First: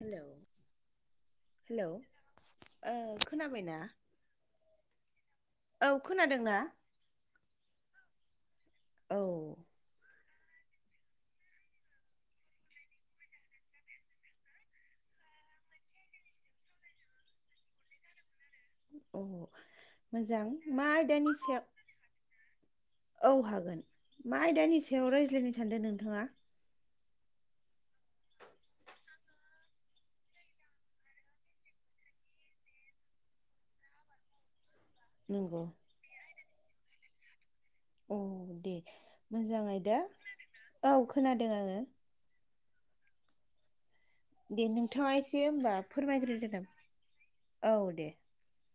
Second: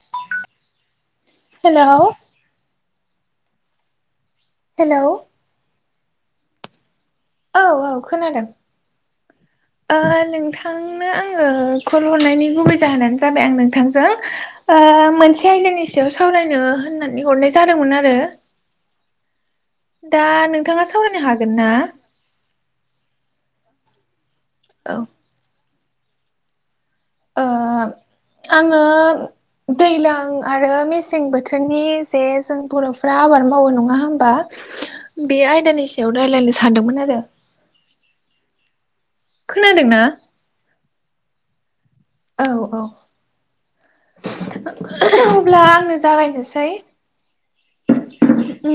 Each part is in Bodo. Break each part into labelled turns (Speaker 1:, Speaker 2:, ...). Speaker 1: हेलौ हेल'
Speaker 2: हेलौ
Speaker 1: ओ खोनाबायना?
Speaker 2: हेलौ
Speaker 1: औ खोनादोंना?
Speaker 2: औ औ खोनादों।
Speaker 1: औ।
Speaker 2: नोंथांनो आङो कल हरनायनि गुबै जाहोनानो जाबाय आं नोंथांजों मोनसे आयदानि सायाव सावरायनो होननानै हरनाय जादोंमोन आरो
Speaker 1: [inaudible]
Speaker 2: दा नोंथाङा
Speaker 1: मा
Speaker 2: सावरायनो
Speaker 1: आयदानि
Speaker 2: हागोन ना
Speaker 1: सायाव औ हागोन मा आयदानि
Speaker 2: औ
Speaker 1: सायाव रायज्लायनो सानदों नोंथाङा
Speaker 2: आङो दैज्लां आरो मेसें बोथोरनि जे जों बर'फ्रा आबाद मावो नङा होमबा बे
Speaker 1: नंगौ
Speaker 2: आयदानि सायाव रायलायनो सानदोंमोन आरो
Speaker 1: औ दे मोजाङै दा
Speaker 2: खोनादोंना
Speaker 1: औ खोनादों आङो
Speaker 2: औ औ
Speaker 1: दे नोंथाङा एसे
Speaker 2: अब्ला
Speaker 1: होनबा
Speaker 2: आंनो जागायनोसै
Speaker 1: फोरमायग्रोदोदाम औ दे
Speaker 2: उ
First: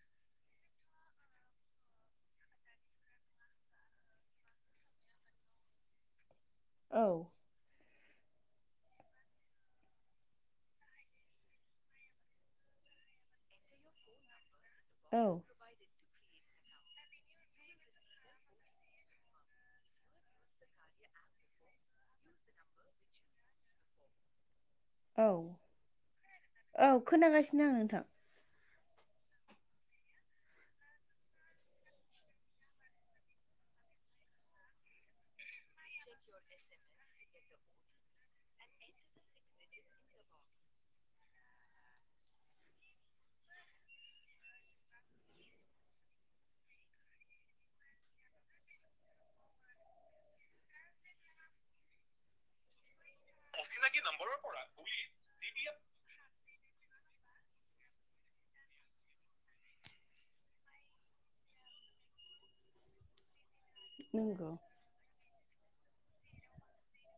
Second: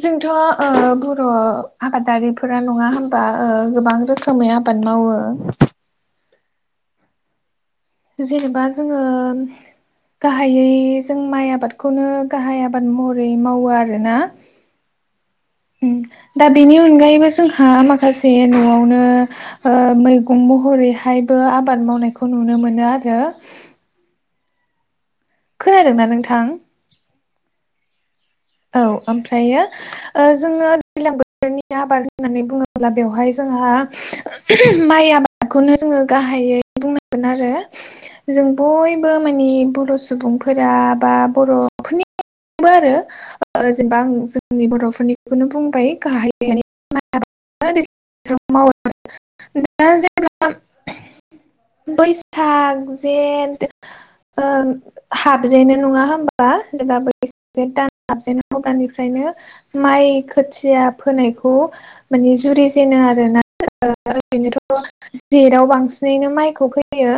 Speaker 2: जोंथ' ओ बर' आबादारिफोरा नङा होमबा ओ गोबां रोखो खोमै आबाद मावो।
Speaker 1: औ।
Speaker 2: जेनेबा जोङो। गाहायै जों माइ आबादखौनो गाहाय आबाद महरै मावो आरोना।
Speaker 1: औ।
Speaker 2: उम दा बेनि अनगायैबो जोंहा माखासे न'आवनो। ओ मैगं महरैहायबो आबाद मावनायखौ नुनो मोनो आरो।
Speaker 1: औ।
Speaker 2: खोनादोंना नोंथां?
Speaker 1: औ खोनागासिनो आं नोंथां।
Speaker 2: औ ओमफ्रायो। ओ जोङो दैलां बोथोरनि आबाद होननानै बुङोब्ला बेवहाय जोंहा माइ आबादखौनो जोङो गाहायै बुंनांगोन आरो। जों बयबो माने बर' सुबुंफोरा बा बर'फोरनि बो आरो। ओ जेनबा आं जोंनि बर'फोरनिखौनो बुंबाय गाहाय [inaudible] मावो दा जेब्ला [inaudible] बैसाग जेठ ओ हाबजेनो नङा होमबा जेब्ला बै दान। गाबजेनना हग्रानिफ्रायनो माइ खोथिया फोनायखौ। माने जुरि जेनो आरोना।
Speaker 1: नंगौ
Speaker 2: ओरैनोथ' [inaudible] जेदाव बांसिनैनो माइखौ फैयो।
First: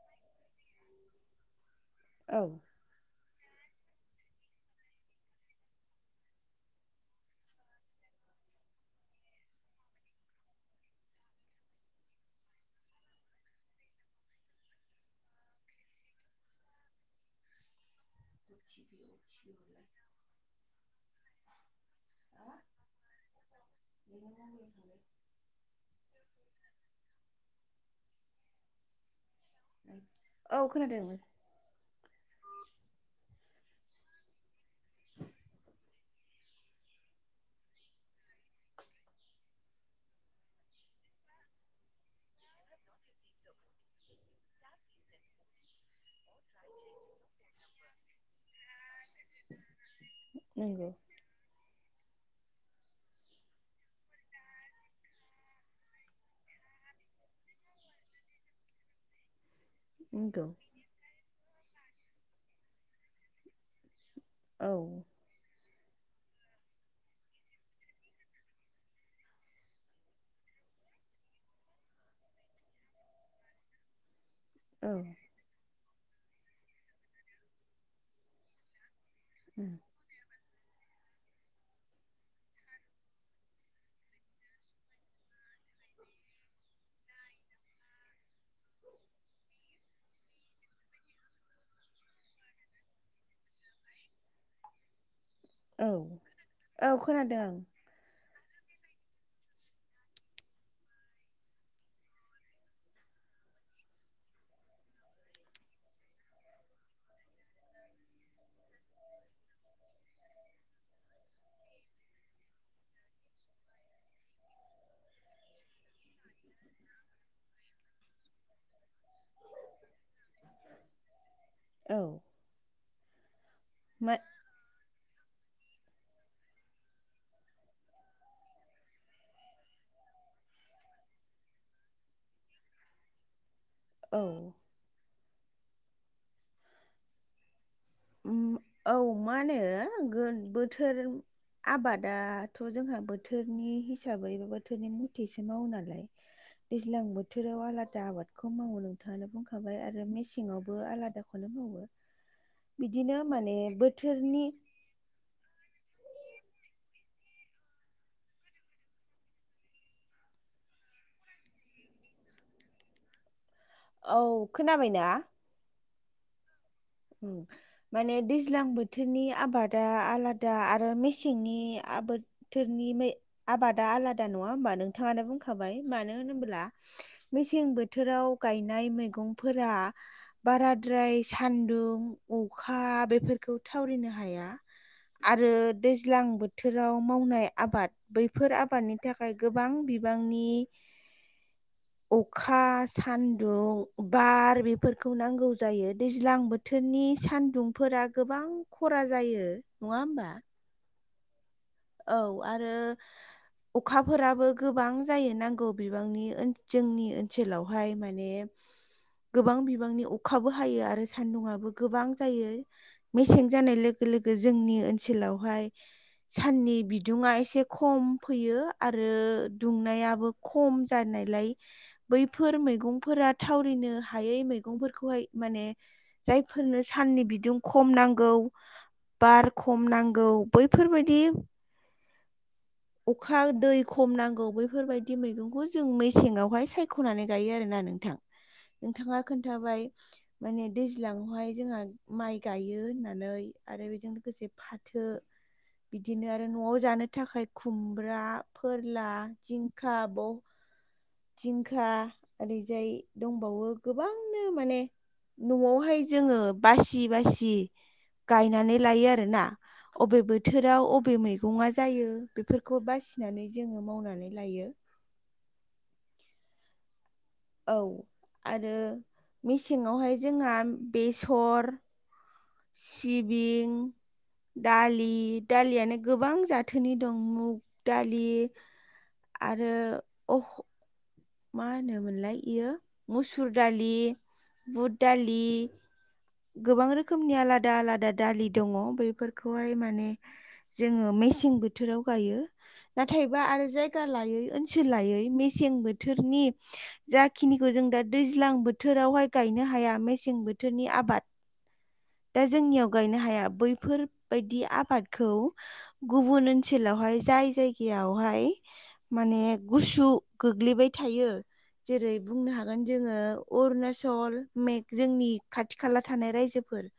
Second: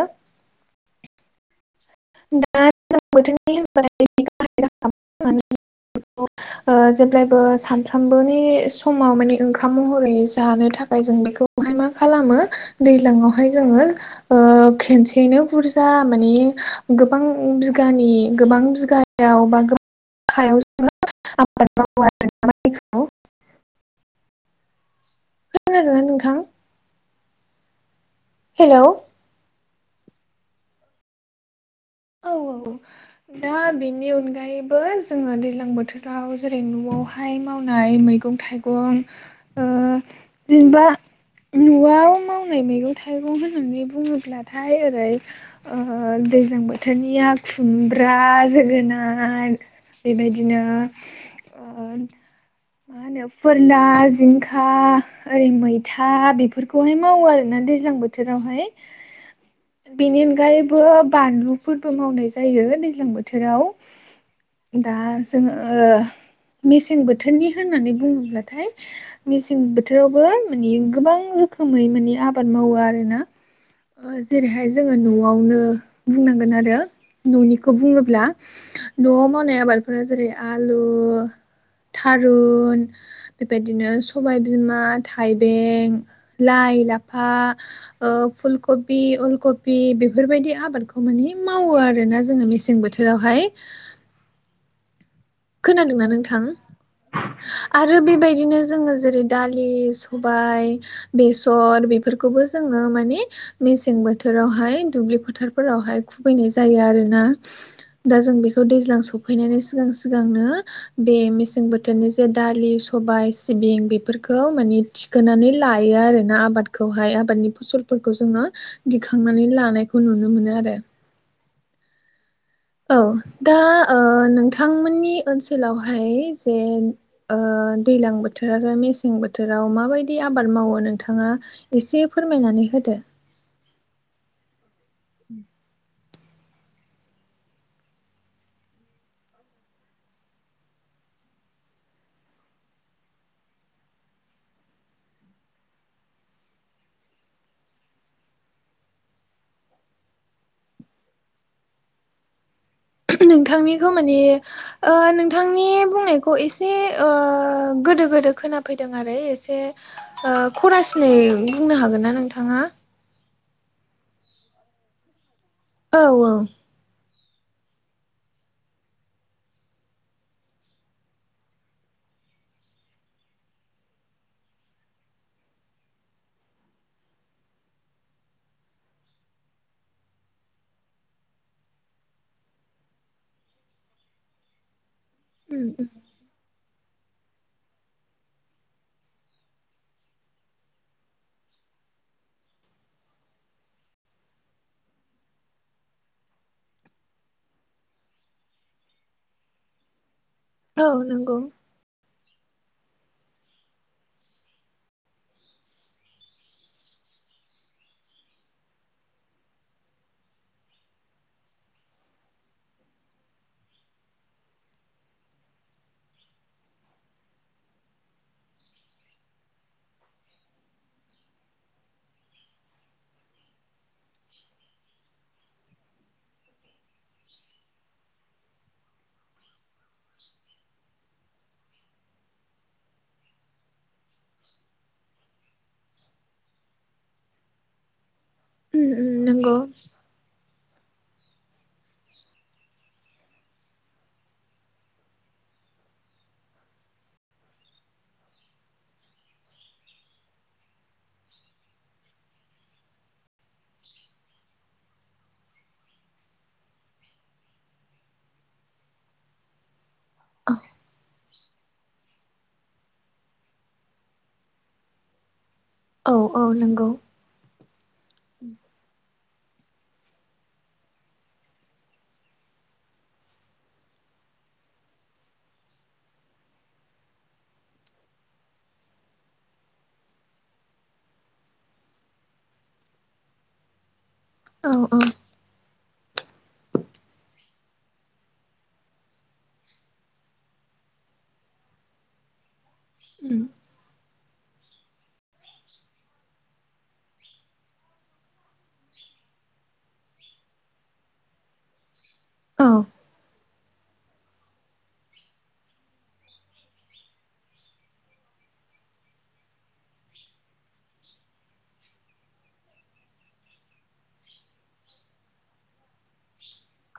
Speaker 1: औ
Speaker 2: दा गोजां बोथोरनि होनबाथाय। [inaudible] ओ जेब्लायबो सानफ्रामबोनि समाव माने ओंखाम महरै जानो थाखाय जों बेखौ। बेहाय मा खालामो दैलाङावहाय जोङो। ओ खेनसेयैनो बुरजा माने। गोबां बिगानि गोबां बिगायाव बा गोबां हायाव जोङो आबाद मावो आरो
Speaker 1: बिदिनो।
Speaker 2: खोनादोना नोंथां? हेलोउ।
Speaker 1: औ खोनादों।
Speaker 2: औ औ औ दा बेनि अनगायैबो जोङो दैज्लां बोथोर। आव जेरै न'वावहाय मावनाय मैगं थाइगं। ओ जेनबा। न'वाव मावनाय मैगं थाइगं होननानै बुङोब्लाथाय ओरै। ओह दैजां बो थोरनिया खुमब्रा जोगोनार बेबायदिनो।
Speaker 1: नंगौ
Speaker 2: ओ मा होनो फोरला जिंखा। ओरै मैथा बेफोरखौहाय मावो आरोना दैज्लां बोथोरावहाय। बेनि
Speaker 1: नंगौ
Speaker 2: अनगायैबो बानलुफोरबो मावनाय जायो दैज्लां बोथोराव।
Speaker 1: औ
Speaker 2: दा जोङो ओ मेसें बोथोरनि होननानै बुङोब्लाथाय। मेसें बोथोरावबो माने गोबां रोखोमै माने आबाद मावो आरोना ओ जेरैहाय जोङो
Speaker 1: औ
Speaker 2: न'वावनो बुंना गोन आरो न'निखौ बुङोब्ला न'वाव मावनाय
Speaker 1: उम,
Speaker 2: आबादफोरा जेरै आलु, थारुन बेबायदिनो सबाय बिमा, थाइबें, लाइ-लाफा ओ फुलकबि अलकबि बेफोरबायदि आबादखौ। माने मावो आरोना जोङो मेसें बोथोरावहाय।
Speaker 1: औ
Speaker 2: खोनादोंना नोंथां
Speaker 1: औ खोनादों आं
Speaker 2: आरो बेबायदिनो जोङो जेरै दालि सबाय बेसर बेफोरखौबो जोङो माने मेसें बोथोरावहाय दुब्लि फोथारफोरावहाय खुबैनाय जायो आरोना दा जों बेखौ दैज्लां सफैनानै सिगां सिगांनो बे मेसें बोथोरनि जे दालि सबाय, सिबिं बेफोरखौ मानि थिखोनानै लायो आरोना आबादखौहाय आबादनि फसलफोरखौ जोङो दिखांनानै लानायखौ नुनो मोनो आरो
Speaker 1: औ
Speaker 2: औ दा ओ
Speaker 1: मा
Speaker 2: नोंथांमोननि ओनसोलावहाय जे ओ दैलां बोथोर आरो मेसें बोथोराव माबायदि आबाद मावो नोंथाङा एसे फोरमायनानै होदो
Speaker 1: औ
Speaker 2: उम
Speaker 1: उ औ मा होनो बोथोर आबादाथ' जोंहा बोथोरनि हिसाबै बोथोरनि मथिसो मावो नालाय दैज्लां बोथोराव आलादा आबादखौ मावो नोंथाङा बुंखाबाय आरो मेसेंयावबो आलादा खौनो मावो बिदिनो माने
Speaker 2: नोंथांनिखौ माने
Speaker 1: बोथोरनि
Speaker 2: ओ नोंथांनि बुंनायखौ एसे ओ गोदो गोदो खोनाफैदों आरो एसे ओ खरसिनै बुंनो हागोन ना नोंथाङा।
Speaker 1: औ खोनाबायना
Speaker 2: औ औ
Speaker 1: उ माने दैज्लां बोथोरनि आबादा आलादा आरो मेसेंनि आबाद थोरनि आबादा आलादा नङा होमबा नोंथाङानो बुंखाबाय मानो होनोब्ला मेसें बोथोराव गायनाय मैगंफोरा बाराद्राय सान दुं अखा बेफोरखौ थावरिनो हाया आरो
Speaker 2: उम उम
Speaker 1: दैज्लां बो थोराव मावनाय आबाद बैफोर आबादनि थाखाय गोबां बिबांनि
Speaker 2: [inaudible]
Speaker 1: अखा, सान्दुं, बार बेफोरखौ नांगौ जायो दैज्लां बो थोरनि सान्दुंफोरा गोबां खरा जायो नङा होमबा?
Speaker 2: औ नंगौ
Speaker 1: औ आरो अखाफोराबो गोबां जायो नांगौ बिबांनि ओ जोंनि ओनसोलाव बेहाय माने गोबां बिबांनि अखाबो हायो आरो सान्दुुंआबो गोबां जायो। मेसें जानाय लोगो लोगो जोंनि ओनसोलावहाय साननि बिदुङा एसे खम फैयो आरो दुंनायाबो खम जानायलाय बैफोर मैगंफोरा थावरिनो हायै मैगंफोरखौहाय माने जायफोरनो साननि बिदुं खम नांगौ बार खम नांगौ बैफोरबायदि अखा दै खम नांगौ बैफोरबायदि मैगंखौ जों मेसेंयावहाय सायख'नानै गायो आरोना नोंथां।
Speaker 2: उम उम
Speaker 1: नोंथाङा
Speaker 2: नंगौ
Speaker 1: खोन्थाबाय माने दैज्लांयावहाय जोंहा माइ गायो होननानै आरो बेजों लोगोसे फाथो बिदिनो आरो न'आव जानो थाखाय खुमब्रा फोरला जिंखा ब दिंखा ओरैजाय दंबावो गोबांनो माने न'आवहाय जोङो बासि बासि गायनानै लायो आरोना। अबे बोथोराव अबे मैगं ङा जायो बेफोरखौ बासिनानै जोङो मावनानै लायो।
Speaker 2: औ औ नोंगौ
Speaker 1: औ आरो मेसेङावहाय जोंहा बेसर सिबिं दालि दालियानो गोबां जाथोनि दं मुग दालि। आरो अ मा होनोमोनलाय इयो मुसुर दालि
Speaker 2: औ औ
Speaker 1: बुट दालि गोबां रोखोमनि आलादा आलादा दालि दङ बेैफोरखौहाय माने जोङो मेसें बोथोराव गायो
Speaker 2: उम
Speaker 1: नाथायबा आरो जाय गा लायै ओनसोल लायै मेसें बोथोरनि जाखिनिखौ जों दा दैज्लां बोथोरावहाय गायनो हाया मेसें बोथोरनि आबाद। दा
Speaker 2: औ
Speaker 1: जोंनियाव गायनो हाया बैफोर बायदि आबादखौ गुबुन ओनसोलावहाय जाय जायगायावहाय माने गुसु गोग्लैबाय थायो। जेरै बुंनो हागोन जोङो अरुणचल मेग जोंनि खाथि खाला थानाय रायजोफोर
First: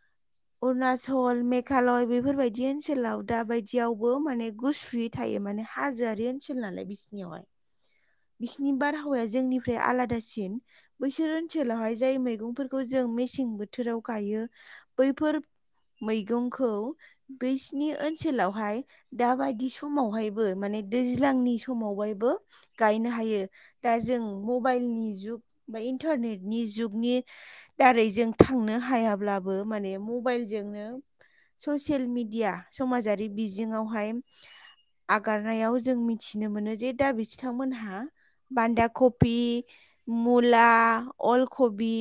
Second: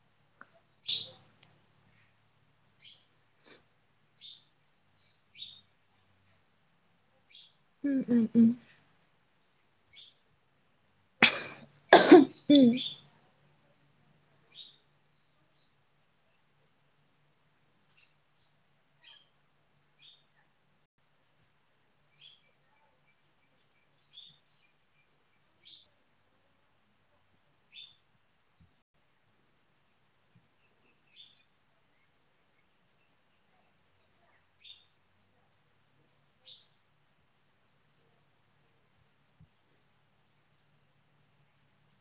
Speaker 2: [inaudible]
Speaker 1: अरुणाचल मेघालय बेफोरबायदि ओनसोलाव दा बायदियावबो माने गुसु थायो माने हाजोआरि ओनसोल नालाय बिसिनियावहाय
Speaker 2: उम उम
Speaker 1: बिसिनि बारहावाया जोंनिफ्राय आलादासिन बैसोर ओनसोलावहाय जाय
Speaker 2: उम
Speaker 1: मैगंफोरखौ जों मेसें बोथोराव गायो बैफोर मैगंखौ बिसिनि ओनसोलावहाय दाबायदि समावहायबो माने दैज्लांनि समावहायबो गायनो हायो दा जों मबाइलनि जुग बा इन्टारनेटनि जुगनि दारै जों थांनो हायाब्लाबो माने मबेइलजोंनो ससियेल मिडिया समाजारि बिजोङावहाय आगारनायाव जों मिथिनो मोनो जे दा बि फिथांमोनहा बान्दा कफि मुला अलखबि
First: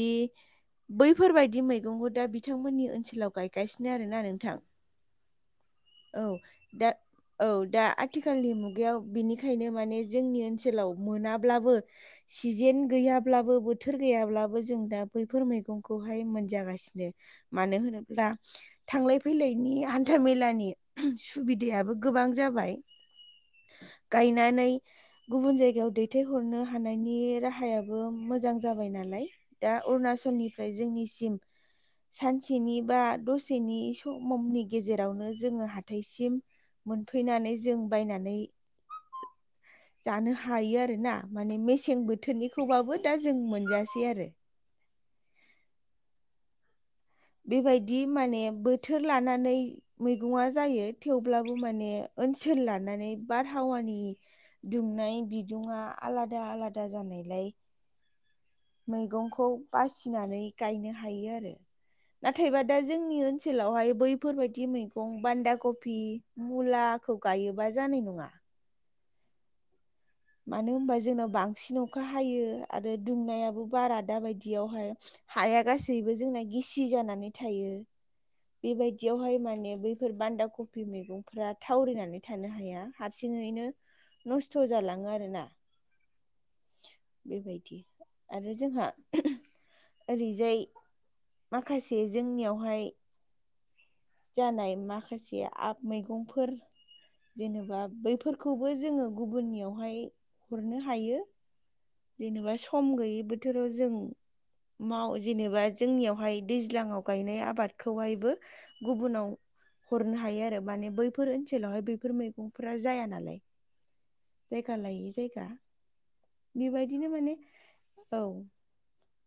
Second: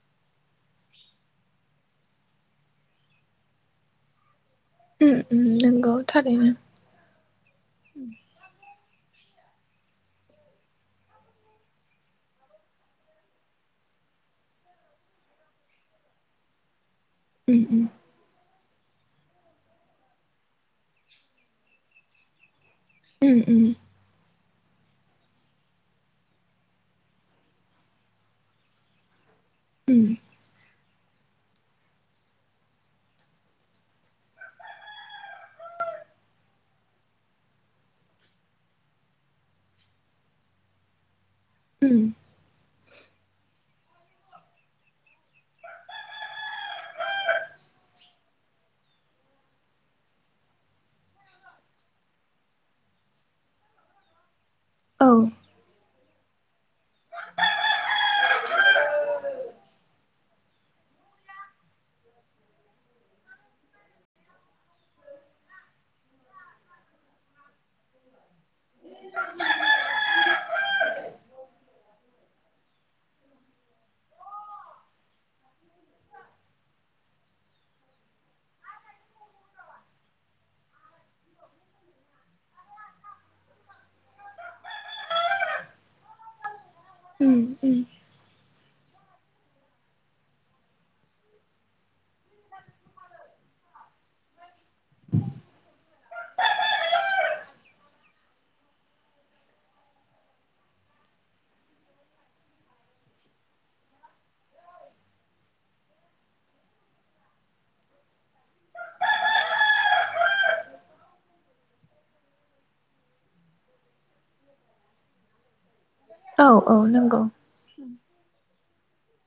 Speaker 1: बैफोरबायदि मैगंखौ दा बिथांमोननि ओनसोलाव गायगासिनो आरोना नोंथां।
Speaker 2: उम उम नंगौ
Speaker 1: औ
Speaker 2: थारैनो
Speaker 1: दा औ दा आथिखालनि मुगायाव बिनिखायनो माने जोंनि ओनसोलाव मोनाब्लाबो सिजेन गैयाब्लाबो बोथोर गैयाब्लाबो जों दा बैफोर मैगंखौहाय मोनजागासिनो।
Speaker 2: उम
Speaker 1: मानो
Speaker 2: उम
Speaker 1: होनोब्ला थांलाय फैलायनि हान्था मेलानि सुबिदायाबो गोबां जाबाय।
Speaker 2: उम उम
Speaker 1: गायनानै गुबुन जायगायाव दैथायहरनो हानायनि राहायाबो मोजां जाबाय नालाय। दा
Speaker 2: उम
Speaker 1: अरुणाचलनिफ्राय जोंनिसिम सानसेनि बा दसेनि समनि गेजेरावनो जोङो हाथायसिम मोनफैनानै जों बायनानै जानो हायो आरोना माने
Speaker 2: उम
Speaker 1: मेसें बोथोरनिखौबाबो दा जों मोनजासै आरो बेबायदि माने बोथोर लानानै मैगङा जायो थेवब्लाबो माने ओनसोल लानानै बारहावानि
Speaker 2: औ
Speaker 1: दुमनाय बिदुङा आलादा आलादा जानायलाय मैगंखौ बासिनानै गायनो हायो आरो नाथायबा दा जोंनि ओनसोलावहाय बैफोरबायदि मैगं बान्दा कफि मुलाखौ गायोबा जानाय नङा मानो होनबा जोंनाव बांसिन अखा हायो आरो दुंनायाबो बारा दााबायदियावहाय हाया गासैबो जोंना गिसि जानानै थायो बेबायदियावहाय माने बैफोर बान्दा कफि मैगंफ्रा थावरिनानै थानो हाया हारसिङैनो नस्थ' जालाङो आरो ना
Speaker 2: उम उम
Speaker 1: बेबायदि आरो जोंहा ओरैजाय माखासे जोंनियावहाय जानाय माखासे आब मैगंफोर जेनेबा बैफोरखौबो जोङो गुबुननियावहाय हरनो हायो जेनेबा सम गैयि बोथोराव जों माव जेनेबा जोंनियावहाय दैज्लाङाव गायनाय आबादखौहायबो गुबुनाव हरनो हायो आरो माने बैफोर ओनसोलावहाय बैफोर मैगंफोरा जाया नालाय जायगा लायै जायगा
Speaker 2: औ औ
Speaker 1: बेबायदिनो
Speaker 2: नंगौ
Speaker 1: माने औ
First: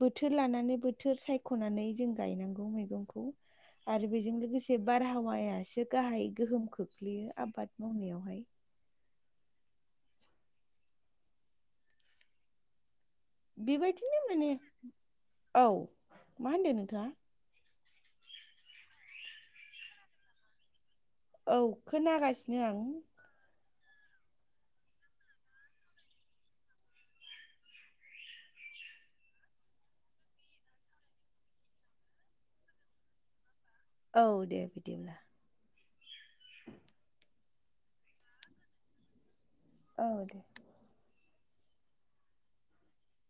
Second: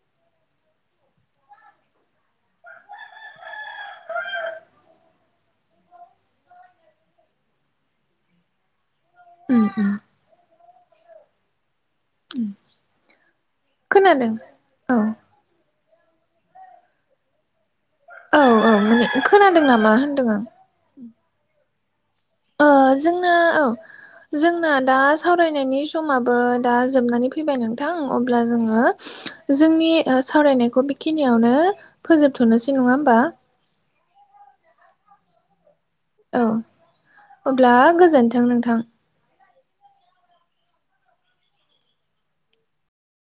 Speaker 1: बोथोर लानानै बोथोर सायख'नानै जों गायनांगौ मैगंखौ आरो बेजों लोगोसे बारहावाया एसे गाहाय गोहोम खोख्लैयो आबाद मावनायावहाय
Speaker 2: उम उम
Speaker 1: बेबायदिनो
Speaker 2: खोनादों
Speaker 1: माने
Speaker 2: औ
Speaker 1: औ मा होनदों नोंथाङा
Speaker 2: औ माने खोनादों नामा होन्दों आं
Speaker 1: औ खोनागासिनो आं
Speaker 2: ओ जोंना औ जोंना दा सावरायनायनि समाबो दा जोबनानै फैबाय नोंथां अब्ला जोङो जोंनि सावरायनायखौ बेखिनियावनो फोजोबथ'नोसै नङा होमबा
Speaker 1: औ दे बिदिब्ला
Speaker 2: औ अब्ला गोजोन्थों नोंथां
Speaker 1: औ दे